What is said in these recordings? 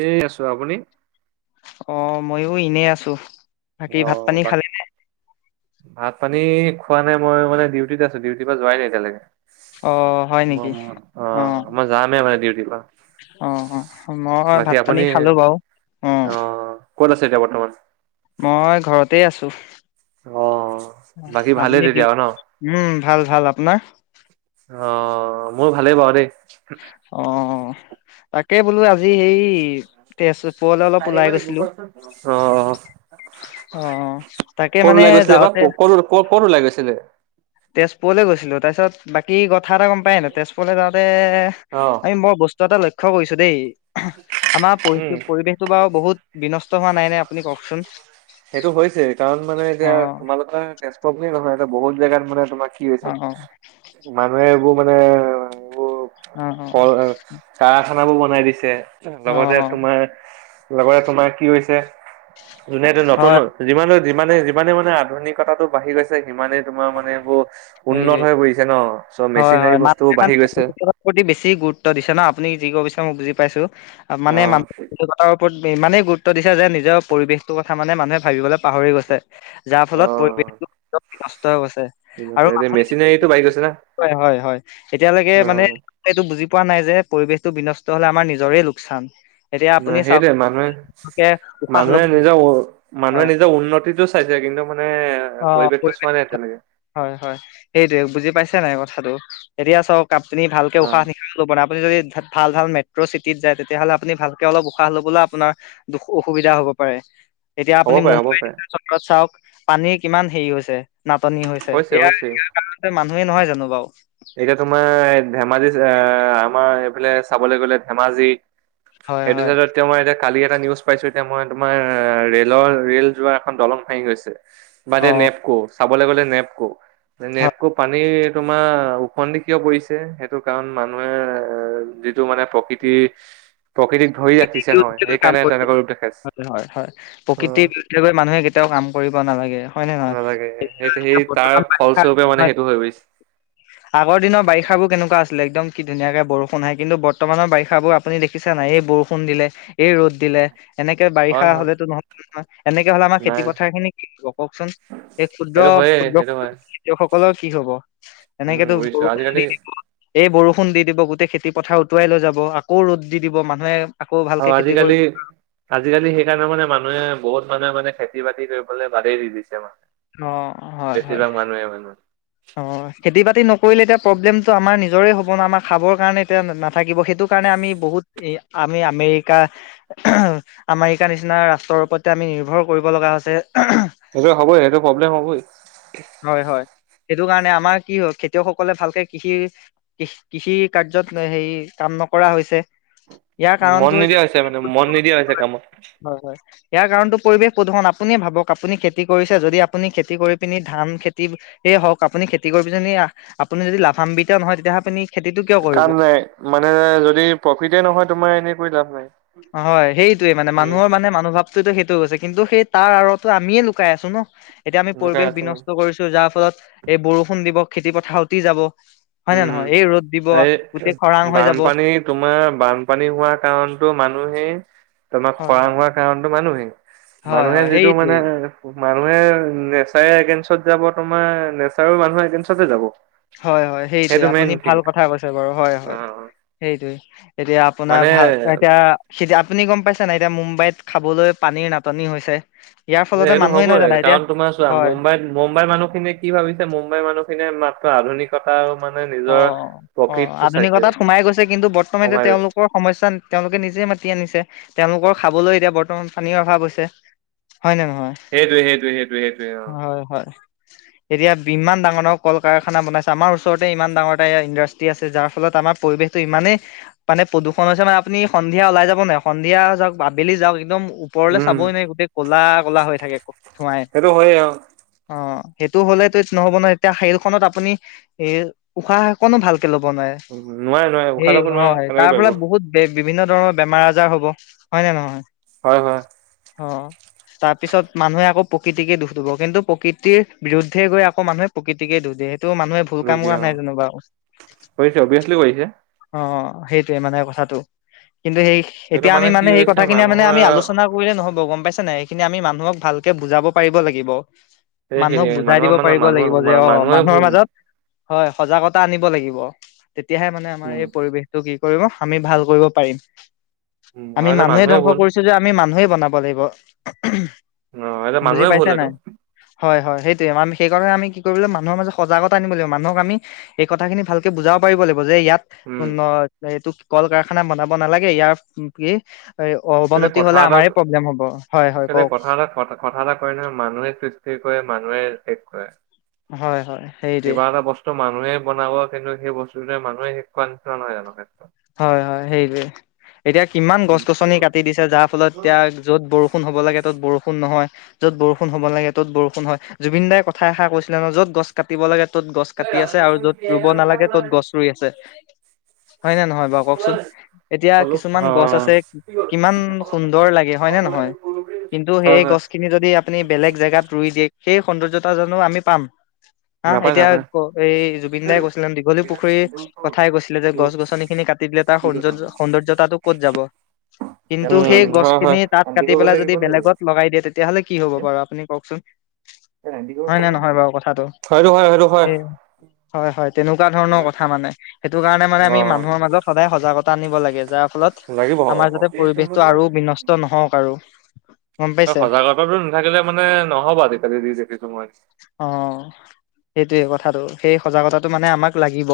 এ আছোঁ। আপুনি? মইয়ো এনে আছোঁ। অ' বাকী ভাত পানী খোৱা নাই মই মানে, ডিউটিত আছোঁ। ডিউটিৰ পৰা যোৱাই নাই এতিয়ালৈকে। অ' হয় নেকি ম- অ' মই যামে মানে ডিউ অ' - অ' মই বাকী ভাত-পানী আপুনি খালোঁ বাৰু। অ উম। ক'ত আছে এতিয়া বৰ্তমান? মই ঘৰতে আছোঁ। অ বাকী ভালেই আপুনি কি- তেতিয়া আৰু ন উম, ভাল - ভাল। আপোনাৰ? অ' মোৰ ভালেই বাৰু দেই। অ' তাকে বোলো আজি সেই তেছ অ'। অ' তাকে ক'ত মানে ওলাই গৈছিলে বা যাওঁতে কো কল- ক- ক'ত ওলাই গৈছিলে? তেজপুৰলৈ গৈছিলোঁ। তাৰপিছত, বাকী কথা এটা গম পায় নাই? তেজপুৰলে যাওঁতে অ আমি বৰ বস্ তু এটা লক্ষ্য কৰিছোঁ দেই। আমাৰ উম পৰি- পৰিৱেশটো বাৰু বহুত বিনষ্ট হোৱা নাই নে? আপুনি কওঁকচোন। সেইটো হৈছেই, কাৰণ মানে এতিয়া তোমালোকৰ তেজপুৰ বুলি নহয়, এতিয়া বহুত জেগাত মানে তোমাক কি হৈছে, অ' অ মানুহে এইবোৰ মানে বোৰ অ', অ', কল- কাৰাখানাবোৰ বনাই দিছে। লগতে অ', তোমাৰ লগতে তোমাৰ কি হৈছে, যোনে হয় ন' যিমান - যিমানে - যিমানে মানে আধুনিকতাটো বাঢ়ি গৈছে সিমানেই তোমাৰ মানে, এইবোৰ উন্নত সেইটোৱে হৈ পৰিছে ন'? ছো হয়, মেচিনাৰী হয় বস্তুবোৰ বাঢ়ি গৈছে। প্ৰতি বেছি গুৰুত্ব দিছে না? আপুনি যি ক'ব বিচাৰিছে, মই বুজি পাইছোঁ। মানে মা [inaudible] কতাৰ ওপৰত মানে ইমানেই গুৰুত ত্ব দিছে যে, নিজৰ পৰিৱেশটোৰ কথা মানে মানুহে ভাবিবলৈ পাহৰি গৈছে। যাৰ অ ফলত পৰিৱেশটো [inaudible] ঠিক আছে আৰু এতিয়া মেচিনাৰীটো বাঢ়ি গৈছে না [inaudible] হয় - হয় - হয়। এতিয়ালৈকে অ মানে এইটো বুজি পোৱা নাই যে, পৰিৱেশটো বিনষ্ট হ'লে আমাৰ নিজৰে লোকচান। এতিয়া ন আপুনি এ চাওক সেইটোৱে। মানুহে লোকে উশাহ মানুহে ল'ব নিজৰ অ'- মানুহে হয় নিজৰ উন্নতিটো চাইছে। কিন্তু মানে অ'। পৰিৱেশটো চোৱা নাই। এতিয়ালৈকে হয় - হয়, সেইটোৱে। বুজি পাইছে নাই কথাটো? এতিয়া চাওঁক কাপ পিনি ভালকে অ উশাহ নিশাহো লব না পুনি যদি ভ- ভাল - ভাল মেট্ৰ' চিটিত যায়, তেতিয়াহ'লে আপুনি ভালকে অলপ উশাহ লবলৈও আপোনাৰ দুখ- অসুবিধা হ'ব। হ'ব পাৰে। এতিয়া হ'ব আপুনি পাৰে হ'ব মুম্বাই পাৰে [inaudible] ত চাওঁক। পানীৰ কিমান হেৰি হৈছে। নাটনি হৈছে এয়া ইয়াৰ কাৰণতে মানুহে নহয় জানো বাও। এতিয়া তোমাৰ ধেমাজি আহ আমাৰ এইফালে চাবলৈ গলে ধেমাজি হয় সেইটো হয় চাইডত এতিয়া মই এতিয়া কালি এটা নিউজ পাইছো এতিয়া মই তোমাৰ ৰেলৰ ৰেল যোৱা এখন দলং হাই হৈছে। অ বাদিয় নেপকো চাবলৈ গলে নেপকো। হয় নেপকো পানী তোমাৰ উফন্দি কিয় পৰিছে সেইটো কাৰণ মানুহে এ যিটো মানে প্ৰকৃতিৰ [unintelligible] ৰূপ দেখাইছে হয় হয় হয় উম প্ৰকৃতিৰ বিৰুদ্ধে গৈ মানুহে কেতিয়াও কাম কৰিব নালাগে হয় নে নহয় নালাগে সেইটো এতিয়া সেই তাৰ বৰ্তমান বাৰিষা ফলস্বৰূপে হয় মানে সেইটো হৈ গৈছ- আগৰ দিনৰ বাৰিষাবোৰ কেনেকুৱা আছিলে একদম কি ধুনীয়াকে বৰষুণ হয় কিন্তু বৰ্তমানৰ বিষাবোৰ আপুনি দেখিছে নাই এই বৰষুণ ষুণ দিলে এই ৰ'দ দিলে। এনেকে হয় বাৰিষা হয় হলেতো নহয় নহয় এনেকে হ'লে আমাৰ নাই খেতি পথাৰ খিনি কি হব কওকচোন। এই ক্ষুদ্ৰ সেইটো হয়ে ক্ষুদ্ৰ সেইটো হয় খেতিয়কসকলৰ কি হব উম এনেকেতো বুজিছো বৰষুণ আজিকালি দি দিব। এই বৰষুণ দি দিব গোটেই খেতি পথাৰ উটুৱাই লৈ যাব, আকৌ ৰ'দ দি দিব মানুহে আকৌ ভালকে আৰু খেতি আজিকালি কৰিব আজিকালি সেইকাৰণে মানে মানুহে বহুত মানুহে মানে খেতি বাতি কৰিবলৈ বাদেই দি দিছে মানে, অ হয় হয় বেছিভাগ মানুহে মানে। অ খেতি বাতি নকৰিলে এতিয়া প্ৰব্লেমটো আমাৰ নিজৰে হ'ব ন, আমাৰ খাবৰ কাৰণে এতিয়া নাথাকিব। সেইটো কা- আমি বহুত আমি আমেৰিকা আমেৰিকা নিচিনা ৰাষ্ট্ৰৰ ওপৰত আমি নিৰ্ভৰ কৰিব লগা হৈছে। সেইটো হ'বই সেইটো প্ৰব্লেম হ'বই হয় হয়। সেইটো কাৰণে আমাৰ কি হয় খেতিয়কসকলে ভালকে কৃষিৰ কৃষি কাৰ্যত হেৰি কাম ন- কৰা হৈছে। ইয়াৰ মন কাৰণটো হৈছে নিদিয়া মানে মন নিদিয়া হৈছে [unintelligible] কামত। হয় হয় ইয়াৰ কাৰণতটো পৰিৱেশ প্ৰদূষণ। আপুনিয়ে ভাবক আপুনি খেতি কৰিছে যদি আপুনি খেতি কৰি পিনি ধান খেতিয়ে হওক, আপুনি খেতি কৰিবিজিনি আহ আপুনি যদি লাভাম্বিত নহয়, তেতিয়াহে আপুনি খেতিটো কিয় কৰিব কাম নাই মানে যদি প্ৰফিতে নহয় তোমাৰ এনেই লাভ নাই। হয়। সেইটোয়ে মানে উম মানুহৰ মানে মানুহভাৱ- টো সেইটো গৈছে। কিন্তু সেই তাৰ আঁৰতো আমিয়ে লুকাই আছো ন, এতিয়া আমি দোকান পৰিৱেশ আছো বিনষ্ট কৰিছো যা- ফলত এই বৰষুণ দিব, খেতি পথাৰ উতি যাব। হয় নে উম। নহয়? এই ৰ'দ দিব এই গোটেই খৰাং হৈ যাব বানপানী তোমাৰ বানপানী হোৱা কাৰণতো মান - মানুহেই তোমাৰ হয় খৰাং হোৱাৰ কাৰণতো মানুহেই, হয় হয় মানুহে হয় যিটো মানে সেইটোৱেই মানুহে নেচাৰ এগেনষ্টত যাব, তোমাৰ নেচাৰ মানুহে এগেনষ্টতে যাব। হয় হয় সেইটোয়ে, সেইটো মেইন আপুনি থিং ভাল কথা কৈছে বাৰু হয় অ হয় সেইটোৱে। এতিয়া আপোনাৰ মানে ভাল এতিয়া তেতিয়া আপুনি গম পাইছে নাই, এতিয়া মুম্বাইত খাবলৈ পানীৰ নাটনি হৈছে। ইয়াৰ এ ফলতে সেইটো মানুহে নহয় হ'বই। জানো এতিয়া কাৰণ তোমাৰ চোৱা হয় মুম্বাইত মুম্বাইৰ মানুহখিনি কি ভাবিছে মুম্বাইৰ মানুহখিনিয়ে মাত্ৰ আধুনিক অ অ চাইছে আধুনিকতাত সোমাই গৈছে, কিন্তু বৰ্তমান এ কমাই গৈছে। তেওঁলোকৰ সমস্যা তেওঁলোকে নিজে মা- তি আনিছে। তেওঁলোকৰ খাবলৈ এতিয়া বৰ্তমান পানীৰ অভাৱ হৈছে। হয় ন নহয়? সেইটোৱে সেইটোৱে সেইটোৱে সেইটোৱে অ হয় হয়। এতিয়া ইমান ডাঙৰ ডাঙৰ কল কাৰখানা বনাইছে। আমাৰ ওচৰত ইমান ডাঙৰ এটা ইণ্ডাষ্ট্ৰি আছে যাৰ ফলত আমাৰ পৰিৱেশতটো ইমানেই মানে প্ৰদূষণ হৈছে মানে আপুনি সন্ধিয়া ওলাই যাব নোৱাই, সন্ধিয়া যাওক, আবেলি যাওক একদম ওপৰলৈ উম চাবই নাই গোটেই ক'লা কলা হৈ থাকে ধোৱাই সেইটো হয়ে অ অ। সেইটো হলে ত নহ'ব নহয় এতিয়া শেল খনত আপুনি এ উশাহকনো ভাল ল'ব নোৱাৰে, নোৱাৰে নোৱাৰে উশাহ সেই ল'ব নোৱাৰে হয় কেনেকে তাৰ পাৰিব পৰাে বহুত বে- বিভিন্ন ধৰণৰ বেমাৰ আজাৰ হ'ব। হয় নে নহয়? হয় হয়। অ। তাৰ পিছত মানুহে আকৌ প্ৰকৃতিকে দোষ দিব। কিন্তু প্ৰকৃতিৰ বিৰুদ্ধে গৈ আকৌ মানুহে প্ৰকৃতিকে দোষ যিহেতু মানুহে ভুল কাম ৰোগী কৰা অ নাই যেনেবা কৰিছে অভিয়াচলি কৰিছে অ। সেইটোয়ে মানে কথাটো। কিন্তু সেই সিহঁতৰ এতিয়া আমি কি মানে সেই হৈছে কথা কিনি মানে মানুহৰ আমি আলোচনা কৰিলে নহব পাইছে নাই? এইখিনি আমি মানুহক ভালকে বুজাব পাৰিব লাগিব। সেইখিনি মানুহক বুজাই মানুহৰ দিব মানে পাৰিব মানুহ লাগিব, যে অ মানুহে মানুহৰ ভুল মাজত হয় সজাগতা আনিব লাগিব। তেতিয়াহে মানে আমাৰ উম এই পৰিবেশটো কি আমি ভাল কৰিব পাৰিম। আমি সিহঁতে মানুহে ধ্বংস ভুল কৰিছো যে আমি মানুহে বনাব লাগিব। অ এইটো বুজি মানুহে ভুল পাইছা এইটো। নাই হয় হয় সেইটোৱে। সেইকাৰণে আমি কি কৰিব লাগিব মানুহৰ মাজ সজাগতা আনিব লাগিব। মানুহক আমি এই কথাখিনি ভালকে বুজাব পাৰিব লাগিব যে, ইয়াত উম উন এইটো কল কাৰখানা বনাব নালাগে, ইয়াৰ কি এই এতিয়া অৱনতি কথা হলে এটা আমাৰে প্ৰব্লেম হ'ব হয় হয় এতিয়া কওক কথা এটা কথা এটা কয় নহয় মানুহে সৃষ্টি মানুহে শেষ কৰে, হয় হয় সেইটোৱে কিবা এটা বস্তু মানুহে বনাব কিন্তু সেই বস্তুতোৱে মানুহে শিকোৱাৰ নিচিনা নহয় জানো হয় হয় সেইটোৱে এতিয়া কিমান গছ- গছনি কাটি দিছে যাৰ ফলত এতিয়া অ য'ত বৰষুণ হ'ব লাগে ত'ত বৰষুণ নহয়। য'ত বৰষুণ হ'ব লাগে ত'ত বৰষুণ হয় জুবিন দাই কথা এষাৰ কৈছিলে ন য'ত গছ কাটিব লাগে ত'ত গছ কাটি আছে আৰু য'ত ৰুব নালাগে ত'ত গছ ৰুই আছে। হয় নে নহয় বাৰু কওকচোন, এতিয়া কিছুমান গছ আছে কিমান সুন্দৰ লাগে হয় নে নহয়। হয় কিন্তু হয় সেই হয় গছ খিনি যদি আপুনি বেলেগ জেগাত ৰুই দিয়ে সেই সৌন্দৰ্যতা জানো আমি পাম। হা নাপায় এতিয়া নাপায় এই জুবিন দাই কৈছিলে দীঘলী পুখুৰীৰ কথাই কৈছিলে যে গছ গছ নি খিনি কাটি দিলে তাৰ সৌন্দৰ্য সৌন্দৰ্যতাটো ক'ত যাব। কিন্তু সেই উম হয় হয় গছখিনি তাত কাটি পেলাই যদি বেলেগত লগাই দিয়ে তেতিয়াহ'লে কি হব বাৰু আপুনি কওকচোন? হয় নাই নহয় বাৰু কথাটো। সেইটো হয় সেইটো হয় সে হয় হয় তেনেকোৱা ধৰণৰ কথা মানে সেইটো কাৰণে মানে অ আমি মা মাজত সদায় সজাগতা আনিব লাগে যা ৰ ফলত লাগিব আমাৰ যাতে পৰিৱেশটো আৰু বিনষ্ট নহওক আৰু। গম পাইছে? সজাগগতাতো নাথাকিলে মানে নহব আজিকালি যি দেখিছো মই। অ' সেইটোৱে কথাটো সেই সজাগতাটো মানে আমাক লাগিব।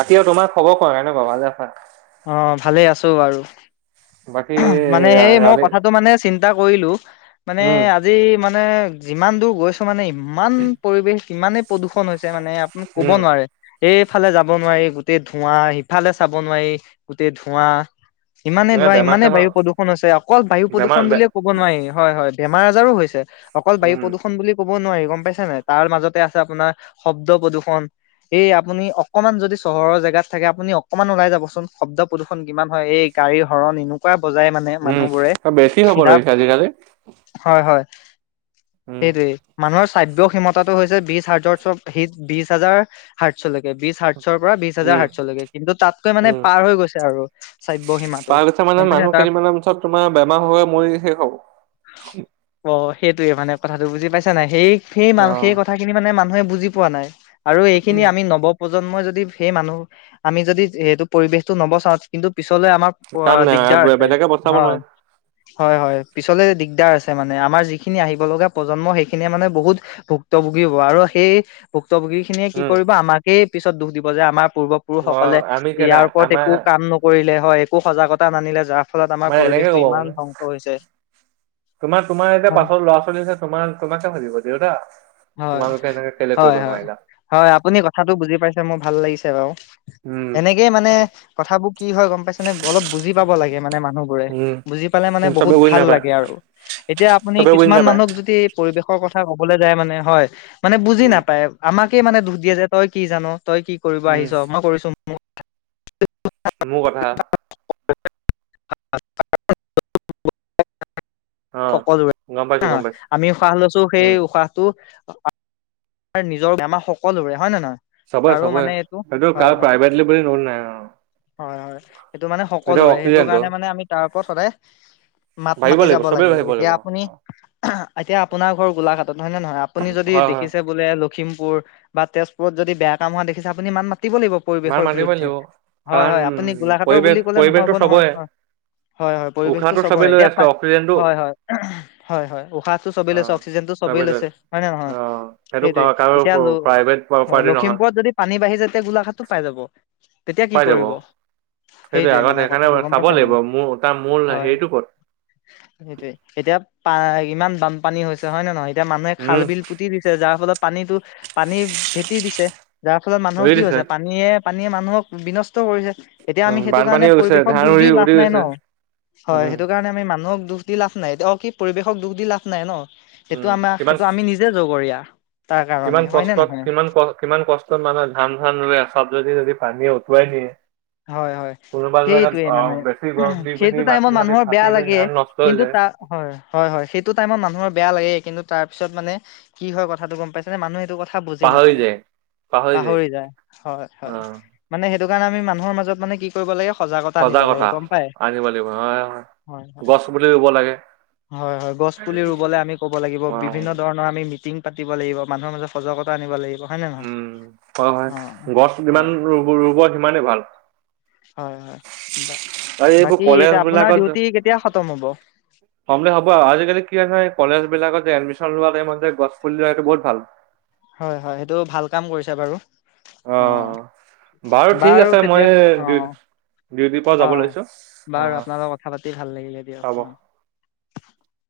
বাকী আৰু তোমাৰ খবৰ কোৱা, কেনেকোৱা ভালে আছা। অ ভালে আছো বাৰু, বাকী মানে সেই মই আমি কথাটো মানে চি ন্তা কৰিলো মানে উম আজি মানে নে যিমান দূৰ গৈছো মানে ইমান পৰিৱেশ ইমানে প্ৰদূষণ হৈছে। মানে আপুনি ক'ব উম নোৱাৰে এইফালে যাব নোৱাৰি গোটেই ধোঁৱা ইফালে চাব নোৱাৰি গোটেই ধোঁৱা। ইমানে এ ধোঁৱা বেমাৰ ইমানে চেমাৰ বায়ু প্ৰদূষণ হৈছে অকল বায়ু বেমাৰ প্ৰদূষণ বুলিয়ে ক'ব নোৱাৰি হয় হয়। বেমাৰ আজাৰো হৈছে অকল বায়ু উম প্ৰদূষণ বুলি ক'ব নোৱাৰি গম পাইছে নাই তাৰ মাজতে আছে আপোনাৰ শব্দ প্ৰদূষণ এই আপুনি অকমান যদি চহৰৰ জেগাত থাকে আপুনি অ কমান ওলাই যাবচোন শব্দ প্ৰদূষণ কিমান হয় এই গাড়ী হৰণ এনেকোৱা বজাই মানে উম মানুহবোৰো বেছি হ'ব ধৰিছে আজিকালি হয় হয়। উম সেইটোৱে মানুহৰ সাব্য ক্ষমতাটো হৈছে বিশ হাজাৰ বিশ হাজাৰ হাজতচলৈকে। বিশ হাৰ্টচৰ পৰা বিশ উম হাজাৰ হাৰ্টচলৈকে কিন্তু তাতকৈ মানে পাৰ হৈ গৈছে আৰু। শ্ৰাব্য সীমাটো পাৰ হৈ গৈছে মানে গম পাইছা মানুহ তাৰ কেইদিমানৰ পাছত তোমাৰ বেমাৰ হৈ হৈ মৰি শেষ হব। সেইটোৱে মানে কথাটো বুজি পাইছা নাই সেই সেই অ সেই কথাখিনি মানে মানুহে বুজি পোৱা নাই। আৰু এইখিনি আমি নৱপ্ৰজন্মই যদি সেই মানুহ আমি যদি এইটো পৰিবেশটো নবচাও কিন্তু পিছত পিছলে আমাৰ কাম নাই দিগদাৰ আছে বেলেগে বচাব হয় নোৱাৰে হয় হয় পিছলে দিগ দিগাৰ আছে মানে আমাৰ যিখিনি আহিব লগা প্ৰজন্ম সেইখিনিয়ে মানে বহুত ভুক্ত ভোগী হ'ব আৰু সেই ভূক্তভোগী খিনিয়ে কি উম কৰিব আমাকেই পিছত দুখ দিব যে আমাৰ পূ অ পুৰুষসকলে আমি কেলা ইয়াৰ ওপৰত আমাৰ একো কাম নকৰিলে হয় একো সজাগতা নানিলে যাৰ ফলত আমাৰ মানে এনেকে পৰিৱেশটো ক'ব মানে ইমান ধ্বংস হৈছে। তোমাৰ তোমাৰ এতিয়া পাছ হয় ল'ৰা -ছোৱালী আছে তোমাৰ তোমাকে ভাবিব দেউতা হয় তোমালোকে এনেকে কেলে কৰিব হয় হয় নোৱাৰিলা হয়, আপুনি কথাটো বুজি পাইছে মোৰ ভাল লাগিছে বাৰু। উম এনেকেই মানে কথাবোৰ কি হয় গম পাইছেনে, অলপ বুজি পাব লাগে মানে মানুহ বোৰে উম বুজি বুজি পালে মানে কিন্তু চবে বহুত বুজি ভাল নাপায় লাগে আৰু এতিয়া আপুনি চবে বুজি কিছুমান নাপায় মানুহক যদি পৰিৱেশৰ কথা কথা কবলৈ যায় মানে হয়, মানে বুজি উম নাপায় আমাকে মানে দুখ দিয়া যে তই কি জান। তই কি কৰিব উম আহিছ মই কৰিছো মোক মোৰ কথা [inaudible] অ গম পাইছো সকলোৰে গম পাইছো আমি উশাহ লৈছোঁ সেই উম উশাহটো নিজৰ আমাৰ সকলোৰে হয় নে নহয়। চব কাৰো চব মানে এইটো ক হয় হয় প্ৰাইভেটলে বুলি ন নাই অ- হয় হয়, সেইটো মানে এতিয়া সকলোৰে সেইটো অক্সিজেনটো কাৰণে মানে আমি তাৰ ওপৰত সদায়- মাত ভাবিব মাতি লাগিব যাব চবেই লাগে ভাবিব এতিয়া লাগিব আপুনি- এতিয়া আপোনাৰ ঘৰ গোলাঘাটত হয় নহয় আপুনি যদি- হয় হয় দেখিছে বোলে লখিমপুৰ বা তেজপুৰত যদি বেয়া কাম হোৱা দেখিছে আপুনি ইমান ম- পাতিব লাগিব মাৰ পৰিৱেশৰ মাতিবই বিৰুদ্ধে লাগিব হয় কাৰণ হয় আপুনি গোলাঘাটৰ পৰিৱেশ বুলি ক'লে নহ'ব পৰিৱেশটো নহয় চবৰে হয় হয় হয়, পৰিৱেশতটো উশাহটো চবৰে চবেই লৈ এতিয়া আছে অক্সিজেনটো হয় হয় হয় হয় উশাহটো চবেই অ লৈছে অক্সিজেন চবেই লৈ লৈছে আছে হয় নে নহয় অ সেইটো কাৰ সেইটোৱে, কাৰো এতিয়া ল প্ৰাইভেট হয় প্ৰপাৰ্টি নহয় লখিমপুৰত যদি পানী বাঢ়ি যতিয়া গোলাঘাটটো পাই যাব- তেতিয়া কি পাই যাব কৰিব- সেইটোৱে আগত মানে সেইকাৰণে কথাটো গম চাব পাইছ নে লাগিব মোৰ তাৰ মূল হয় হেৰিটো ক'ত সেইটোৱে এতিয়া- ইমান বানপানী হৈছে হয় ন নে নহয় এতিয়া মানুহে খাল উম বিল পুতি দিছে যাৰ ফলত- পানীতো পানী ভেটি দিছে যাৰ ফলত মানুহৰ হেৰি কি দিছে হৈছে পানীয়ে - পানীয়ে মানুহক বিনষ্ট কৰিছে- এতিয়া আমি উম সেইটো কাৰণে বানপানী হৈ গৈছে পৰিৱেশক ধান দুখ দি উৰি লাভ উৰি নাই ন গৈছে হয় উম সেইটো কাৰণে আমি মানুহক- দুখ দি লাভ নাই অ কি পৰিৱেশক দুখ দি লাভ নাই ন সেইটো উম আমাৰ কিমান সেইটো আমি নিজে জগৰীয়া তাৰ কাৰণে কিমান হয় নে কষ্টত নহয় কিমান ক কিমান কষ্টত মানুহে ধান ধান ৰুয়ে - চাবজাতি যদি পানী উটুৱাই নিয়ে - হয় হয়, সেইটোৱে মানে বেছি গৰম দি পিনি সেইটো মাটি টাইমত চাটি মানুহৰ ফাটি বেয়া পিনি লাগে ধান নষ্ট হৈ কিন্তু- যায় হয় হয় হয়, সেইটো টাইমত মানুহৰ বেয়া লাগে- কিন্তু তাৰ পিছত মানে কি হয় কথাটো গম পাইছে নে মানুহে এইটো কথা- বুজি পাহৰি নাপাই যায় পাহৰি যায় হয় অ হয় মানে সেইটো কাৰণে আমি ম- মানুহৰ মাজত মানে কি কৰিব লাগে- সজাগতা আনিব লাগে গম পায় আনিব লাগিব হয় হয় হয়- গছ পুলি ৰুব লাগে হয় হয় গছ পুলি ৰুবলৈ আমি ক'ব লাগিব বিভিন্ন ধৰণৰ আমি মিটিং পাতি লাগিব মানুহৰ মাজত সজাগতা আনিব লাগিব হয় নে নহয় উম হয় হয় অ গছ হয় যিমান ৰুব ৰুব সিমানেই ভাল হয় হয় বা আৰু বাকী এতিয়া আপোনাৰ ডিউটি কেতিয়া খতম হ'ব কমলে ভাব আজিকালি কি হয় কলেজ বিলাকত- এডমিশন লোৱা টাইমত গছ পুলি ৰোৱাতো বহুত ভাল- হয় হয়, সেইটো ভাল কাম কৰিছে বাৰু অ অ- ঠিক বাৰু আছে মই তেতিয়া অ- ডিউটিৰ পৰা অ' যাব লৈছো বাৰু আপোনালৰ কথা পাতি ভাল লাগিলে হ'ব দিয়ক অ- [inaudible]